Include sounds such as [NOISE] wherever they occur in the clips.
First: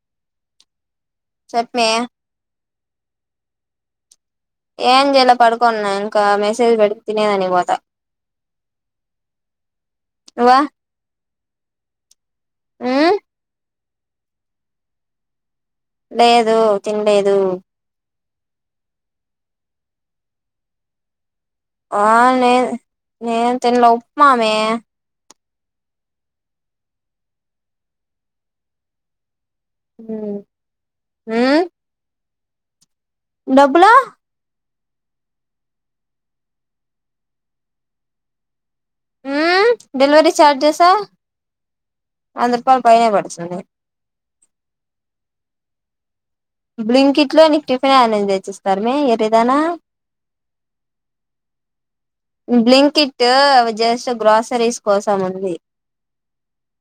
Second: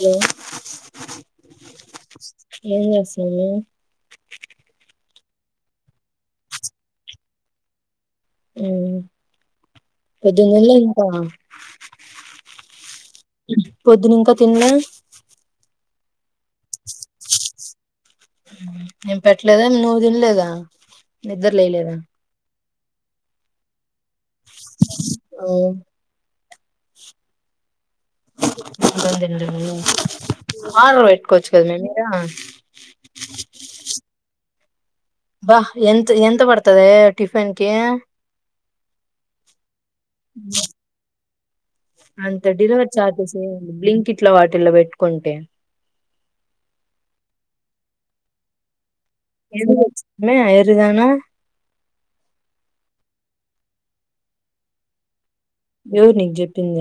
Hello చెప్ మీ ఏం చేసున్నావ్ ఏం చేయాల పడుకోన్నా ఇంకా మెసేజ్ పెడ్ తినేదని పోత మ్మ్ పోదున్ నువ్వా దీన్లే ఇంకా మ్మ్ పొద్దున ఇంకా తినలే లేదు తిన్లేదు ఏం పెట్టలేదా నువ్వు తినలేదా నిద్ర లేయలేదా ఆ నేన్ నేన్ తిన్ లోప్ మామే మ్మ్ ఉమ్ [INAUDIBLE] ఆడర్ పెట్టుకోవచ్చు కదా మేమ ఇడా [UNINTELLIGIBLE] డబ్బులో బా ఎంత ఎంత పడతదే టిఫిన్ కి మ్మ్ డెలివరీ చార్జెసా అంత వంద రూపాయలు డెలివరీ పైనే చార్జెస్ ఏ పడుతుంది బ్లింకిట్లో వాటిలో పెట్టుకుంటే బ్లింకిట్ లో నీకు టిఫిన్ యనుంచి తెచ్చిస్తారమ్మి ఏప్ ఎదో వచ్చదమే ఎర్రీదానా టూ అవి జస్ట్ గ్రోసెరీస్ కోసం ఉంది ఎవరు నీకు చెప్పింది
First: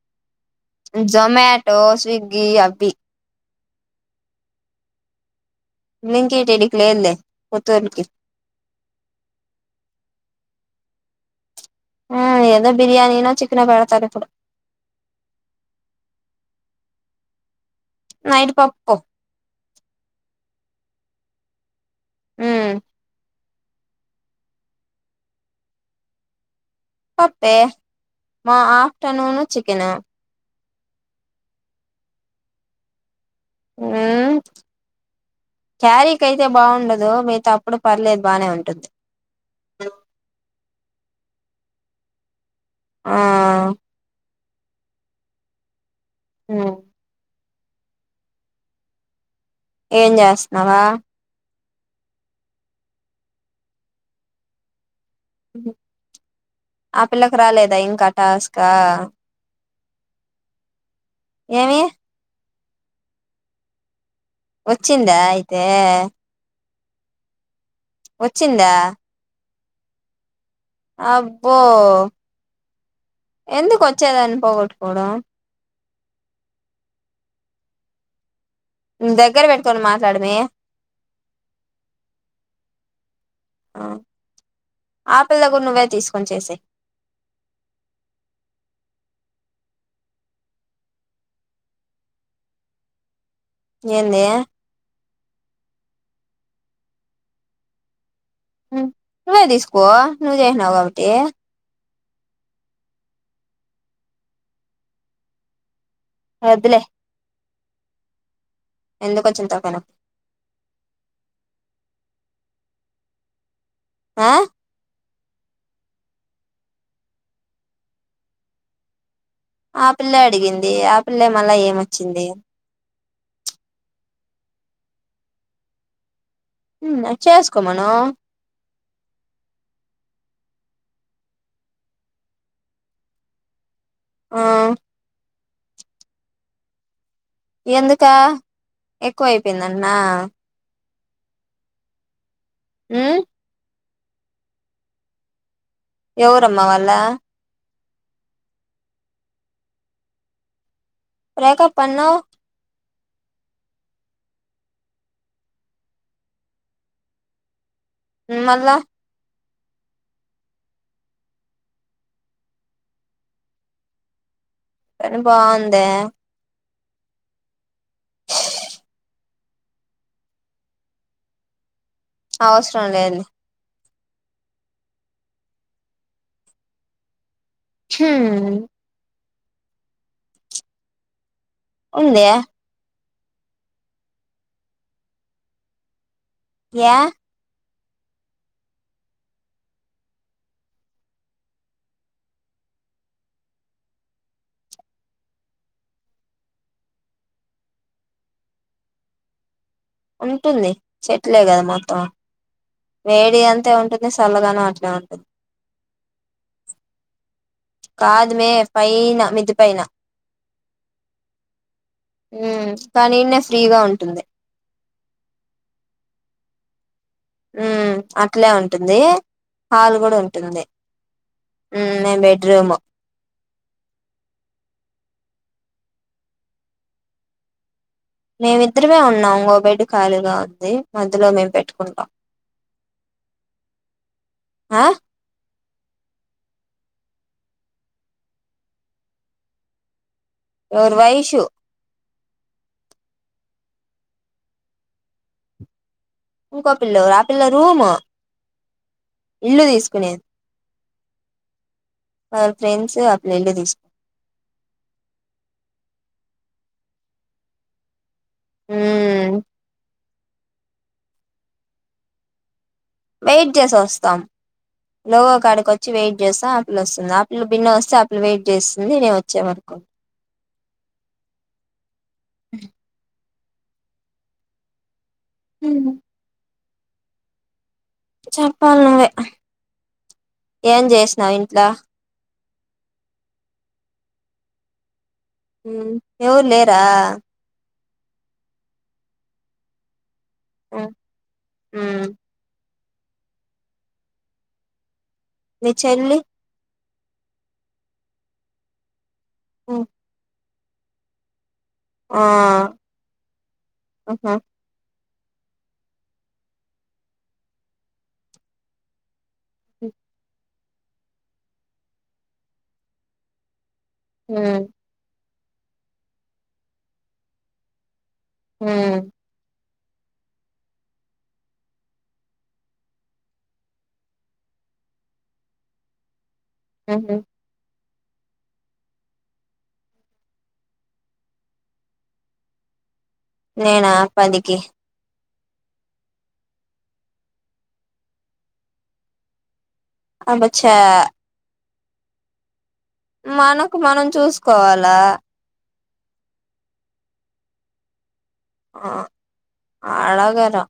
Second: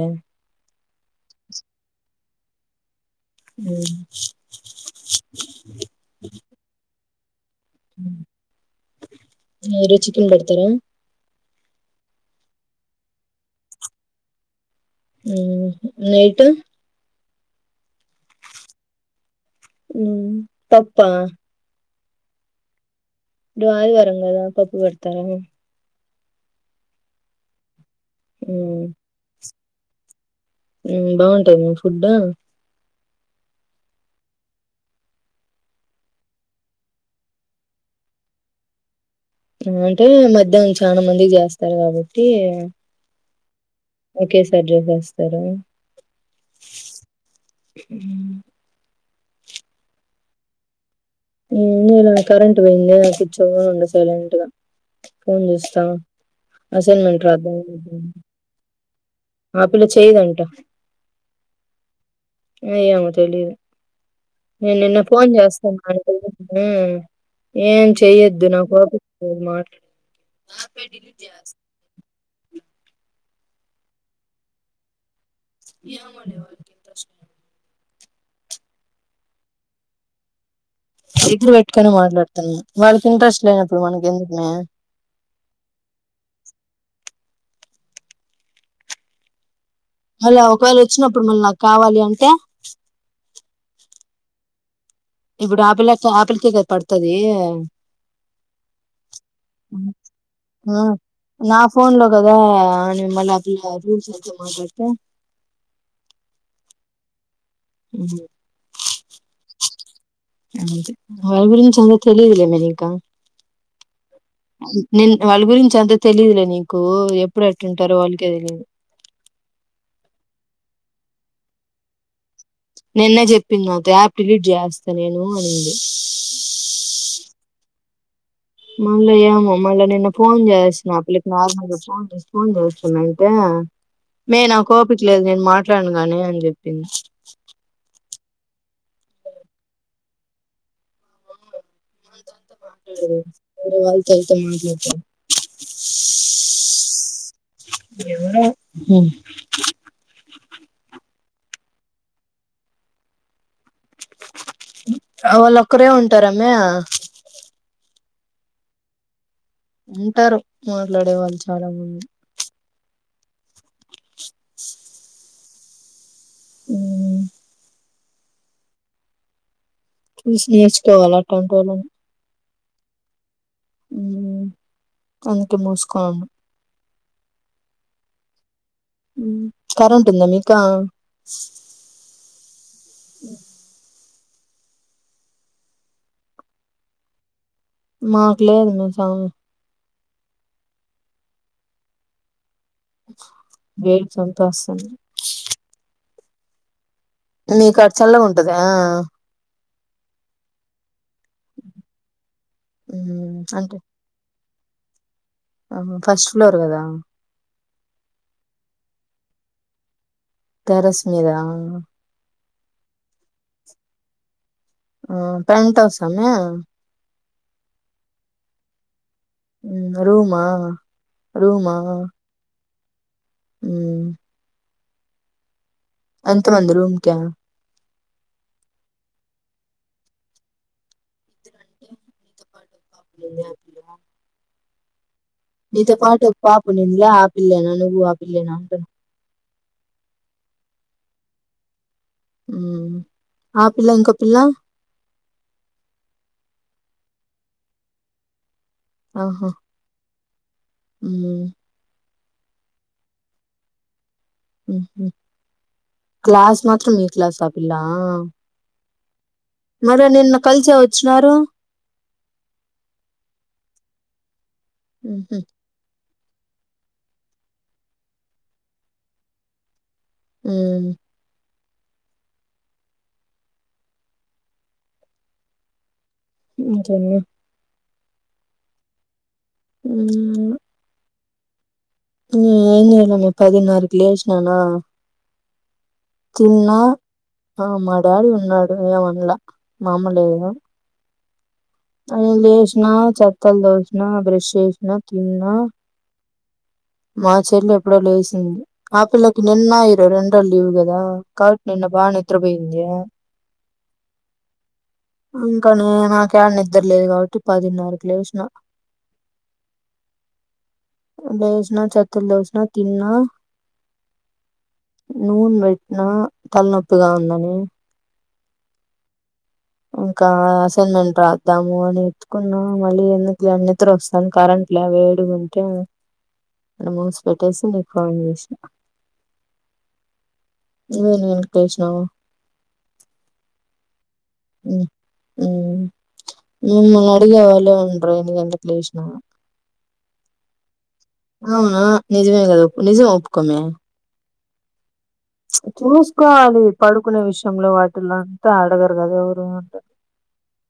జొమాటో స్విగ్ బీ యాపీ మ్మ్ బ్లింకిట్ ఈడికి లేదులే పుత్తూరుకి మీరు చికెన్ పెడతార ఆ ఎదో బిర్యానీ నో చికెనో పెడతారు ఇప్పుడు మ్మ్ నైటు నైట్ పప్పు మ్మ్ తప్పా మ్మ్ ఈరోజు ఆదివారం కదా పప్పు పెడతారా మీకు పప్పే మా ఆఫ్టర్నూను చికెను మ్మ్ బావుంటదా మీ ఫుడ్డు మ్మ్ క్యారీకైతే బాగుండదు మిగతా అప్పుడు పర్లేదు బానే ఉంటద్ లేదంటే మధ్యానం నుంచి చానా మందికి చేస్తారు కాబట్టి ఆ ఒకేసారి జోబేఎస్తారా ఆ [UNINTELLIGIBLE] ఏం జేస్తునవా ఉమ్ ఈడ కరెంట్ పోయింద్య కూర్చోనున్న సైలెంట్గా ఉహు ఆ అసైన్మెంట్ పిల్లకు రాద్దాం రాలేదా అనుకున్నా. ఇంకా టాస్కా ఆ పిల్ల చేయదంట ఏమి ఏమో తెలియదు నేను నిన్నే వచ్చిందా ఫోన్ అయితే చేస్తాను అంటే ఊ ఏం చెయ్యొద్దు వచ్చిందా నాకు ఓపిక లేదు మాట్లా అబ్బో ఎందుకొచ్చేదాన్ని పోగట్టుకోవడం ఎమోలే వాలక్ ఇంట్రెస్ట్ లేదు నువ్వు దగ్గర పెట్టుకొని మాట్లాడుమే దగర పెట్టుకని మాట్లాడుతున్నా వాళ్ళకి ఇంట్రెస్ట్ లేనప్పుడు మనకి ఎందుకుమే ఆ పిల్ల కూడా నువ్వే తీసుకొని చేసేయ్ హలో ఒకవేళ వచ్చినప్పుడు మళ్ళ నాకు కావాలి అంటే ఏంది ఇప్పుడు ఆ పిల్ల తో ఆ పిల్లకే కదా పడతాది నువ్వే తీసుకో నువ్వు ఆ చేసినావుకాబట్టి నా ఫోన్ లో కదా అని మల్ల ఆ పిల్ల రూల్స్ మంచిగా మాట్లాడితే వద్దులే ఊ ఎందుకు వచ్చింది తలకాయ నొప్పి అంది ఆమె గురించి అంత తెలియదులే అమెరికా ఆ నిన్ వాళ్ళ గురించి అంత తెలియదులే నీకు ఎప్పుడు ఎట్టుంటారో వాళ్ళకే తెలియదు ఆ పిల్లే అడిగింది ఆపిల్లే మళ్ళ ఏమ వచ్చింది నిన్న చెప్పింది నాకు యాప్ డిలీట్ చేస్తా నేను అనింది హు చేసుకోమను మళ్ళా ఏమో మళ్ళా నిన్న ఫోన్ చేసిన ఆ పిల్లకి నార్మల్గా ఫోన్ చేసి ఫోన్ చేస్తున్నా అంటే ఆ మే నా ఓపిక లేదు నేను మా మాట్లాడను గాని అని చెప్పింది ఎందుక ఎక్కువ అయిపోయిందంటనా ఉమ్ మాట్లాడేది వేరే వాళ్ళ తో చేతే మాట్లాడుతా ఎవరమ్మా వాళ్ళా ఎవరో బ్రేకప్ అనవ్ వాళ్ళు ఒక్కరే ఉంటారమే హమ్ మళ్ళ ఉంటారు మాట్లాడే వాళ్ళు చాలా మంది పని బావుందే హమ్ చూసి నేర్చుకోవాలి అట్లాంటోలని అవసరం లేద్లే హమ్ అందుకే మూసుకొని ఉన్న హమ్ హమ్ కరెంట్ ఉందా మీకా ఉంది అ [UNINTELLIGIBLE] ఎహ్ మాకు లేదు మే సమీ వేడి చంపేస్తంది నీకు ఆడ చల్లగా ఉంటద ఉంటుంది చెట్లే కదా మొత్తం ఉమ్, వేడి అంతే అంటే ఉంటుంది సళ్ళగ అట్ంటదు ఫస్ట్ ఫ్లోర్ కదా కాదు మే పైన మిద్ది పైన టెర్రస్ మీద హమ్ కానీ ఇడ్నీ ఫ్రీగా ఉంటుంది హమ్ పెంట్ హౌసా మే హమ్ అట్లే ఉంటుంది హాల్ కూడా రూమా ఉంటుంది మేము బెడ్రూమ్ హమ్ ఎంత మంది రూమ్ కే మేమిద్దరమే ఉన్నాం ఇంగో బెడ్ ఖాళీగా ఉంది మధ్యలో మేము పెట్టుకుంటాం ఆ నీతో పాటు ఒక పాపు ఉన్నీన్ల ఆ పిల్లెన ను్వు ఆపిల్లేనా అంటన ఓర్ వైషు హమ్ ఆ పిల్ల ఇంకో పిల్ల ఇంకో పిల్ల ఓరు ఆహ్ పిల్ల రూము ఇల్లు తీసుకునే హమ్ వల్ల ఫ్రెండ్స్ ఆ పిల్ల ఇల్లు తీసుకో ఉహమ్ క్లాస్ మాత్రం మీ క్లాస్ అ పిల్ల హమ్ మరి నిన్న కలిసే వోచ్చినారు వెయిట్ చెస్ఓస్తాం లోగో మ్హు కాడకి వచ్చి వెయిట్ చేస్తా ఆప్పుల వస్తది ఆప్పులు బిన్న వస్తే అప్పులు వెయిట్ చేస్తుంది నేను వచ్చే వరకు అ అ హ ఇంకేమి చెప్పాల నువ్వే అ నైన్త్ లా ఎన్న ఇలామే పదినారకి లేచ్చనానా ఎవరూ లేరా ఆ మా డాడీ ఉన్నాడు ఏమన్ల మామలే అ మ్మ్ అ బస్ ఆ చెత్తలు దోసిన బ్రెష్ చేేసిన తిన్నా మీ చెల్లి మా చెల్లు ఎప్పుడో లేేసింది ఆ పిల్ల నిన్న ఇరో రెండళ్ ఇవు కదా నిన్న బాగా ఆ నిద్రపోయింది ఆహా ఇంకా నేనాకి ఆడ నిద్ర లేదు కాబట్టి పదిన్నరకు లేచినా లేచినా చెత్తలు తోసినా తిన్న హ నూనె పెట్టినా తలనొప్పిగా ఉందని హ ఇంకా అసైన్మెంట్ రాద్దాము అని ఎత్తుకున్నా మళ్ళీ ఎందుకు లే అన్ని నిద్ర వస్తాంది కరెంట్ లే వేడుగుంటే ఆ మ్మ్ మూసి పెట్టేసి ఆ ఫోన్ చేసినా నువ్వు ఏమి [UNINTELLIGIBLE] నేనా పదికి యూ మిమ్మల్ని అడిగే వాళ్ళే ఉండరు ఎన్ని గంటలకు లేసిన అబ్బచా అవునా నిజమే గదు నిజం ఒప్పుకోమే కోవాలా చూసుకోవాలి పడుకునే విషయంలో వాటిల్లో ఆ అడగరు కదా ఎవరు అంటున్న అడగరు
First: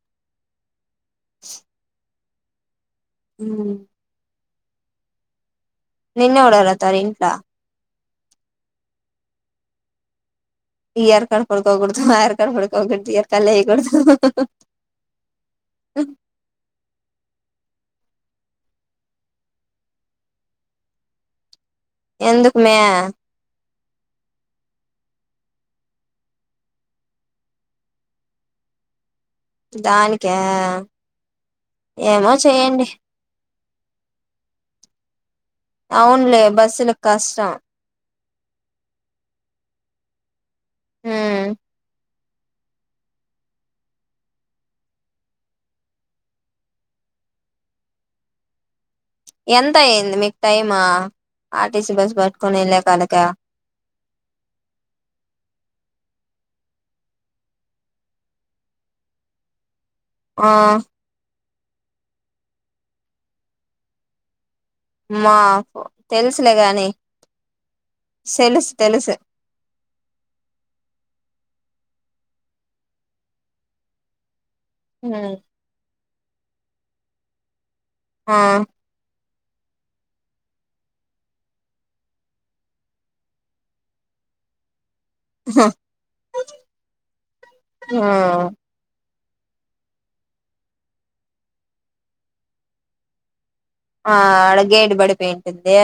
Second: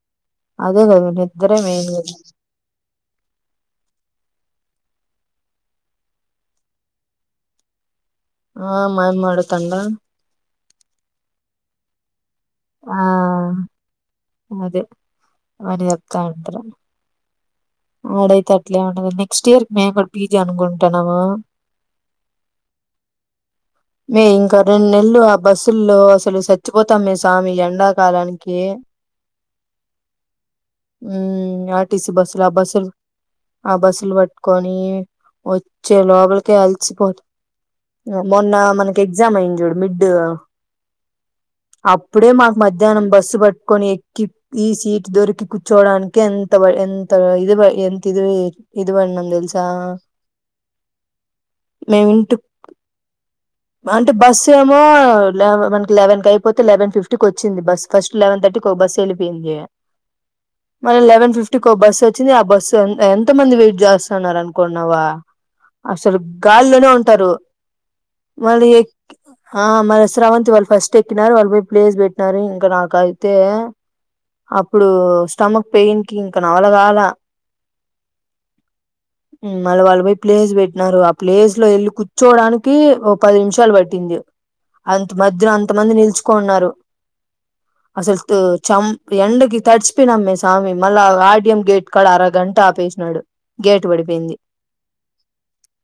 అదే కదా నిద్దరే మెయిన్ కదా ఉ నిన్ను ఎవరు అడుగుతారు ఇంట్లో ఆ మాయమ్మ అడుగు తాన్లే ఈ అల్కాడ పడుకోకూడదు అయ్రా ఆ పడుకోకూడదు ఇయ్యాలకాడ లేయా కూడదు అదే వాని ఆహా చెప్తా ఉంటారు ఆడైతే అట్లే ఏమి ఉండదు నెక్స్ట్ ఇయర్ కి మేముపీజీ అనుకుంటా ఉన్నాము ఎందుకు మే మే ఇంకా రెండు నెలలు ఆ బస్సుల్లో అసలు చచ్చిపోతాం మే స్వామి ఎండాకాలానికి దాని కా ఉ ఆర్టీసి బస్సులో ఆ బస్సు ఆ బస్సులు పట్టుకొని వచ్చే అవునులే లోపలికే బస్సులకు అలిసిపోదు కష్టం మొన్న మనకి ఎగ్జామ్ అయింది చూడు మిడ్ ఉమ్ అప్పు అప్పుడే మాకు మధ్యాహ్నం బస్సు పట్టుకొని ఎక్కి ఈ సీట్ దొరికి కూర్చు కుర్కోడానికి ఎంత బ ఎంత ఇది ఎంత ఇది పడినాం తెలుసా ఎంత అయ్యంది మీకు టైమ్ ఆర్టీసీ మేము బస్ ఇంటి పట్టుకొని వెళ్ళ తల్లికే అంటే బస్సు ఏమో మనకి లెన్ అయిపోతే లెవెన్ ఫిఫ్టీకి వచ్చింది బస్ ఫస్ట్ లెవెన్ థర్టీకి ఒక బస్సు వెళ్ళిపోయింది ఆ మలా ఈవెన్ ఫిఫటీ ఇకి బస్ వచ్చింది ఆ బస్సు ఎంత మంది వెయిట్ చేస్తున్నారును అనుకున్నావా మా అసలు తెలుసులే గాల్లోనే గాని ఉంటారు మళ్ళీ తెలుసు ఎక్ తెలుసు మరిస్రావంతివళ్ళ ఫస్ట్ ఎక్కి వాళ్ళు పోయి ప్లేస్ పెట్టినారు ఇంకా నాక అయితే అప్పుడు స్టమక్ పెయిన్ ఇంక నవల కావాల ఆా మళ్ళీ వాళ్ళు పోయి ప్లేస్ పెట్టినారు ఆ ప్లేస్ లో వెళ్ళి కూర్చోడానికి పది నిమిషాలు పట్టింది అంత మధ్యలో అంతమంది నిలుచుకున్నారు అసలు ఆ చం ఎండకి తడిచిపోయినమ్మే స్వామి మళ్ళా ఆర్డియంయం గేట్ కాడ అరగంట ఆపేసినాడు గేట్ ఆ పడిపోయింది అక్కడ గేడ్ పడిపోయింటుంది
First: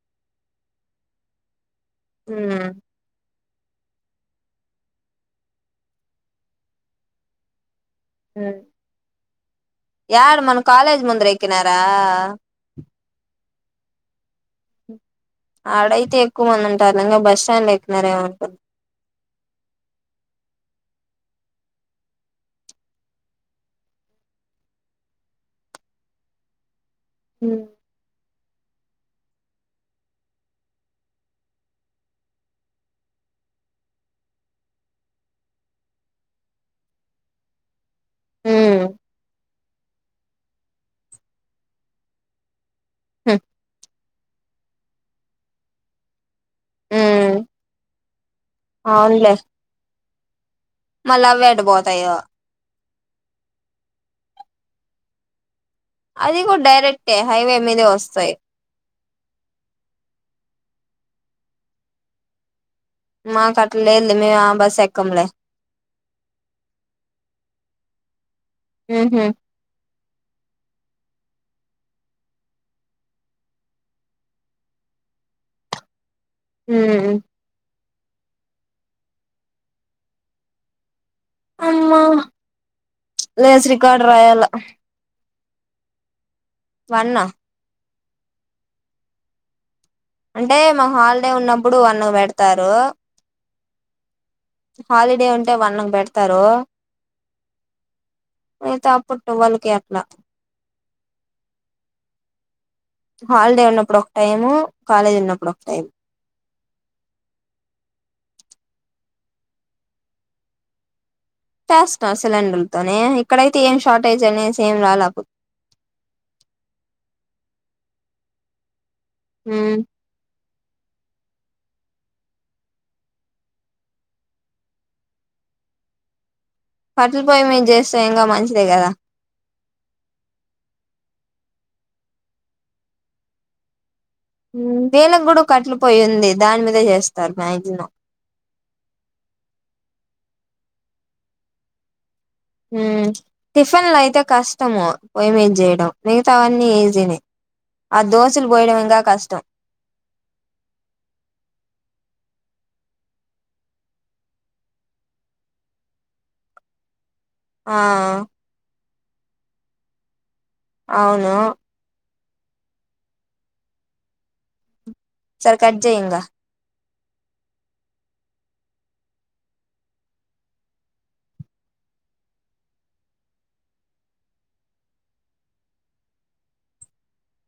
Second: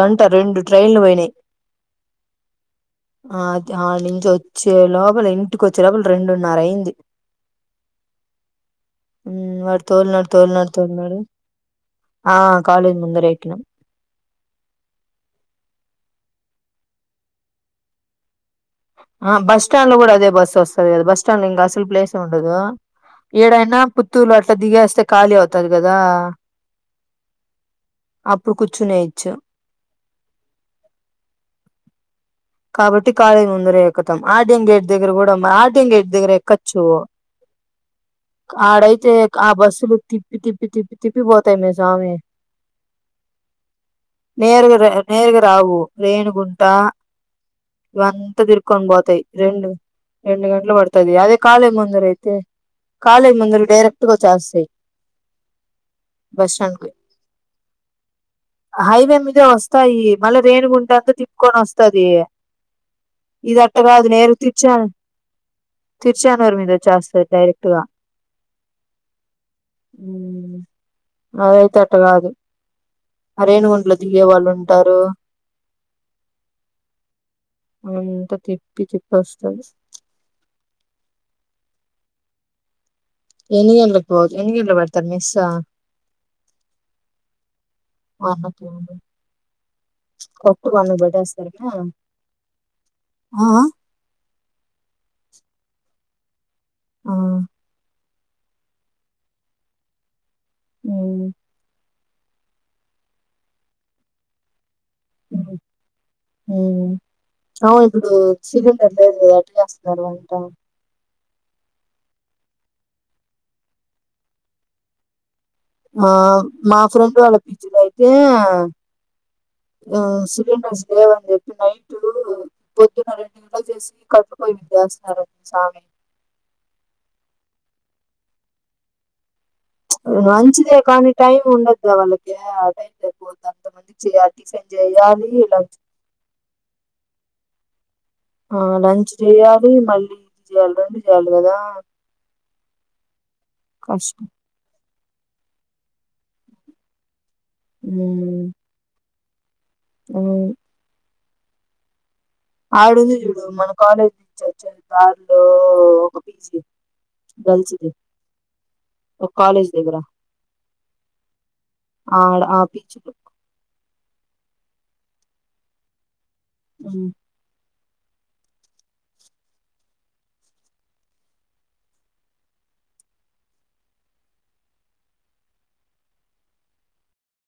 గంట రెండు ట్రైన్లు పోయినాయి హ ఆ అది ఆ నుంచి వచ్చే లోపల ఇంటికి వచ్చే లోపల రెండున్నర అయింది హ [UNINTELLIGIBLE] యడ మన తోలినాడు కాలేజ్ తోలినాడు ముందర ఎకినారా ఆ కాలేజ్ ముందర ఎక్కినం ఆడైతే ఎక్కువ మంది ఉంటార్లే, ఇంగా బస్టాండ్ లో ఏక్నారేమో అనుకు. ఆ బస్ స్టాండ్ లో గుడా అదే బస్సు వస్తది కదా. బస్ స్టాండ్ లో ఇంగా అసలు ప్లేసే ఉండదు. ఇడైనా, పుత్తూరులో అట్లా దిగేస్తే ఖాళీ అవుతది గదా. [UNINTELLIGIBLE] అప్పుడు కూర్చునేయొచ్చు కాబట్టి కాలేజీ ముందర ఎక్కుతాం, ఆర్డీఎం గేట్ దగ్గర గుడా మరి ఆర్డీఎం గేట్ దగ్గర ఎక్కచ్చు. క హు ఆడైతే క ఆ బస్సులు తిప్పి తిప్పి తిప్పి తిప్పి పోతాయిమ్మే సామి నేరుగా రా నేరుగా రావు రేణుగుంట ఉమ్ ఇవంతా తిరుక్కొని బొతాయి అవునులే రెండు రెండుగంటలు పడతది. మళ్ళీ అదే అవి ఎటు కాలేజ్ ముందర పోతాయో అయితే. కాలేజ్ ముందరకి డైరెక్ట్గా వచ్చేస్తాయి అది కూడా బస్స్టాండ్కి డైరెక్టే హైవే మీదే వస్తాయి హైవే మీదే వస్తాయి మళ్ళ రేణిగుంట తి తిప్పుకొనస్తది మాకు ఇది అట్ట అట్లా కాదు లేదులే నేరు మేము ఆ బస్ తిర్చాన్ ఎక్కంలే తిర్చానురు మీద వచ్చేస్తది డైరెక్ట్ గా ఉహు అదైతే అట్ట కాదు, అరేనుగుంట్లో దిగే వాళ్ళు ఉంటారు. హు అంతా తిప్పి చూప్పి వస్తడు ఒమ్మా ఎన్ని గంట్లలకు పోవాలి ఎన్ని గంట్లలకు పెడతారు మిస్ చ వన్ అ మర్ణ చడి [UNINTELLIGIBLE] అంటే మాక్ హాలిడే ఉన్నప్పుడు అన్నం పెడతారు ఆ హాలిడే ఉం టే అన్నం పెడ్తారు ఆ మీత అప్పుడు టువాల్కి అట్లా మ్మ్ హాలిడే ఉన్నప్పుడు ఒక్టైము ఉ అవునిప్పుడు చిలూమ్ పర్లేదు లే అట్లనేవస్తూన్నా రంట ఫస్ట్ అసలు సిలిండర్లతోనే ఇక్కడైతే ఏం షార్టేజ్ అనేసి ఏం రాల బు మా మా ఫ్రెండ్ వాళ్ళ పీజిలైతే వాసు సిలిండర్స్ లేవన్జెప్పి, నైటు పొద్దున్న రెండు గంట్లాకి చేసి, కట్లు పోయి మింద జేస్తన్నారండి సామి. కట్లపొయ్యి మీద చేస్తే ఇంకా మంచిదే గదా మంచిదే కానీ టైం ఉండద్దా? వాళ్ళకి ఆ టైం సరిపోవద్ద, అంత మంది ఉ వీళ్ళకి గూడ కట్లే పోయింది దాని మీదే చేస్తారు బయజనా ఆ లంచ్ చేయాలి మళ్ళీ ఇది చేయాలి రెండు చేయాలి కదా టిఫిన్ లో అయితే కష్టం కష్టము పొయ్యిమీద చేయడం మిగతావన్నీ ఈజీ నే ఆ దోశలు పోయడువంకా కష్టం అ ఆడు చడు మన కాలేజ్ నుంచి వచ్చే దారిలో ఒక పీజీ ఆ గల్స్ది ఒక కాలేజ్ [UNINTELLIGIBLE] అవును ఆడ ఆ పీజీలో సరే కట్చయింగ అ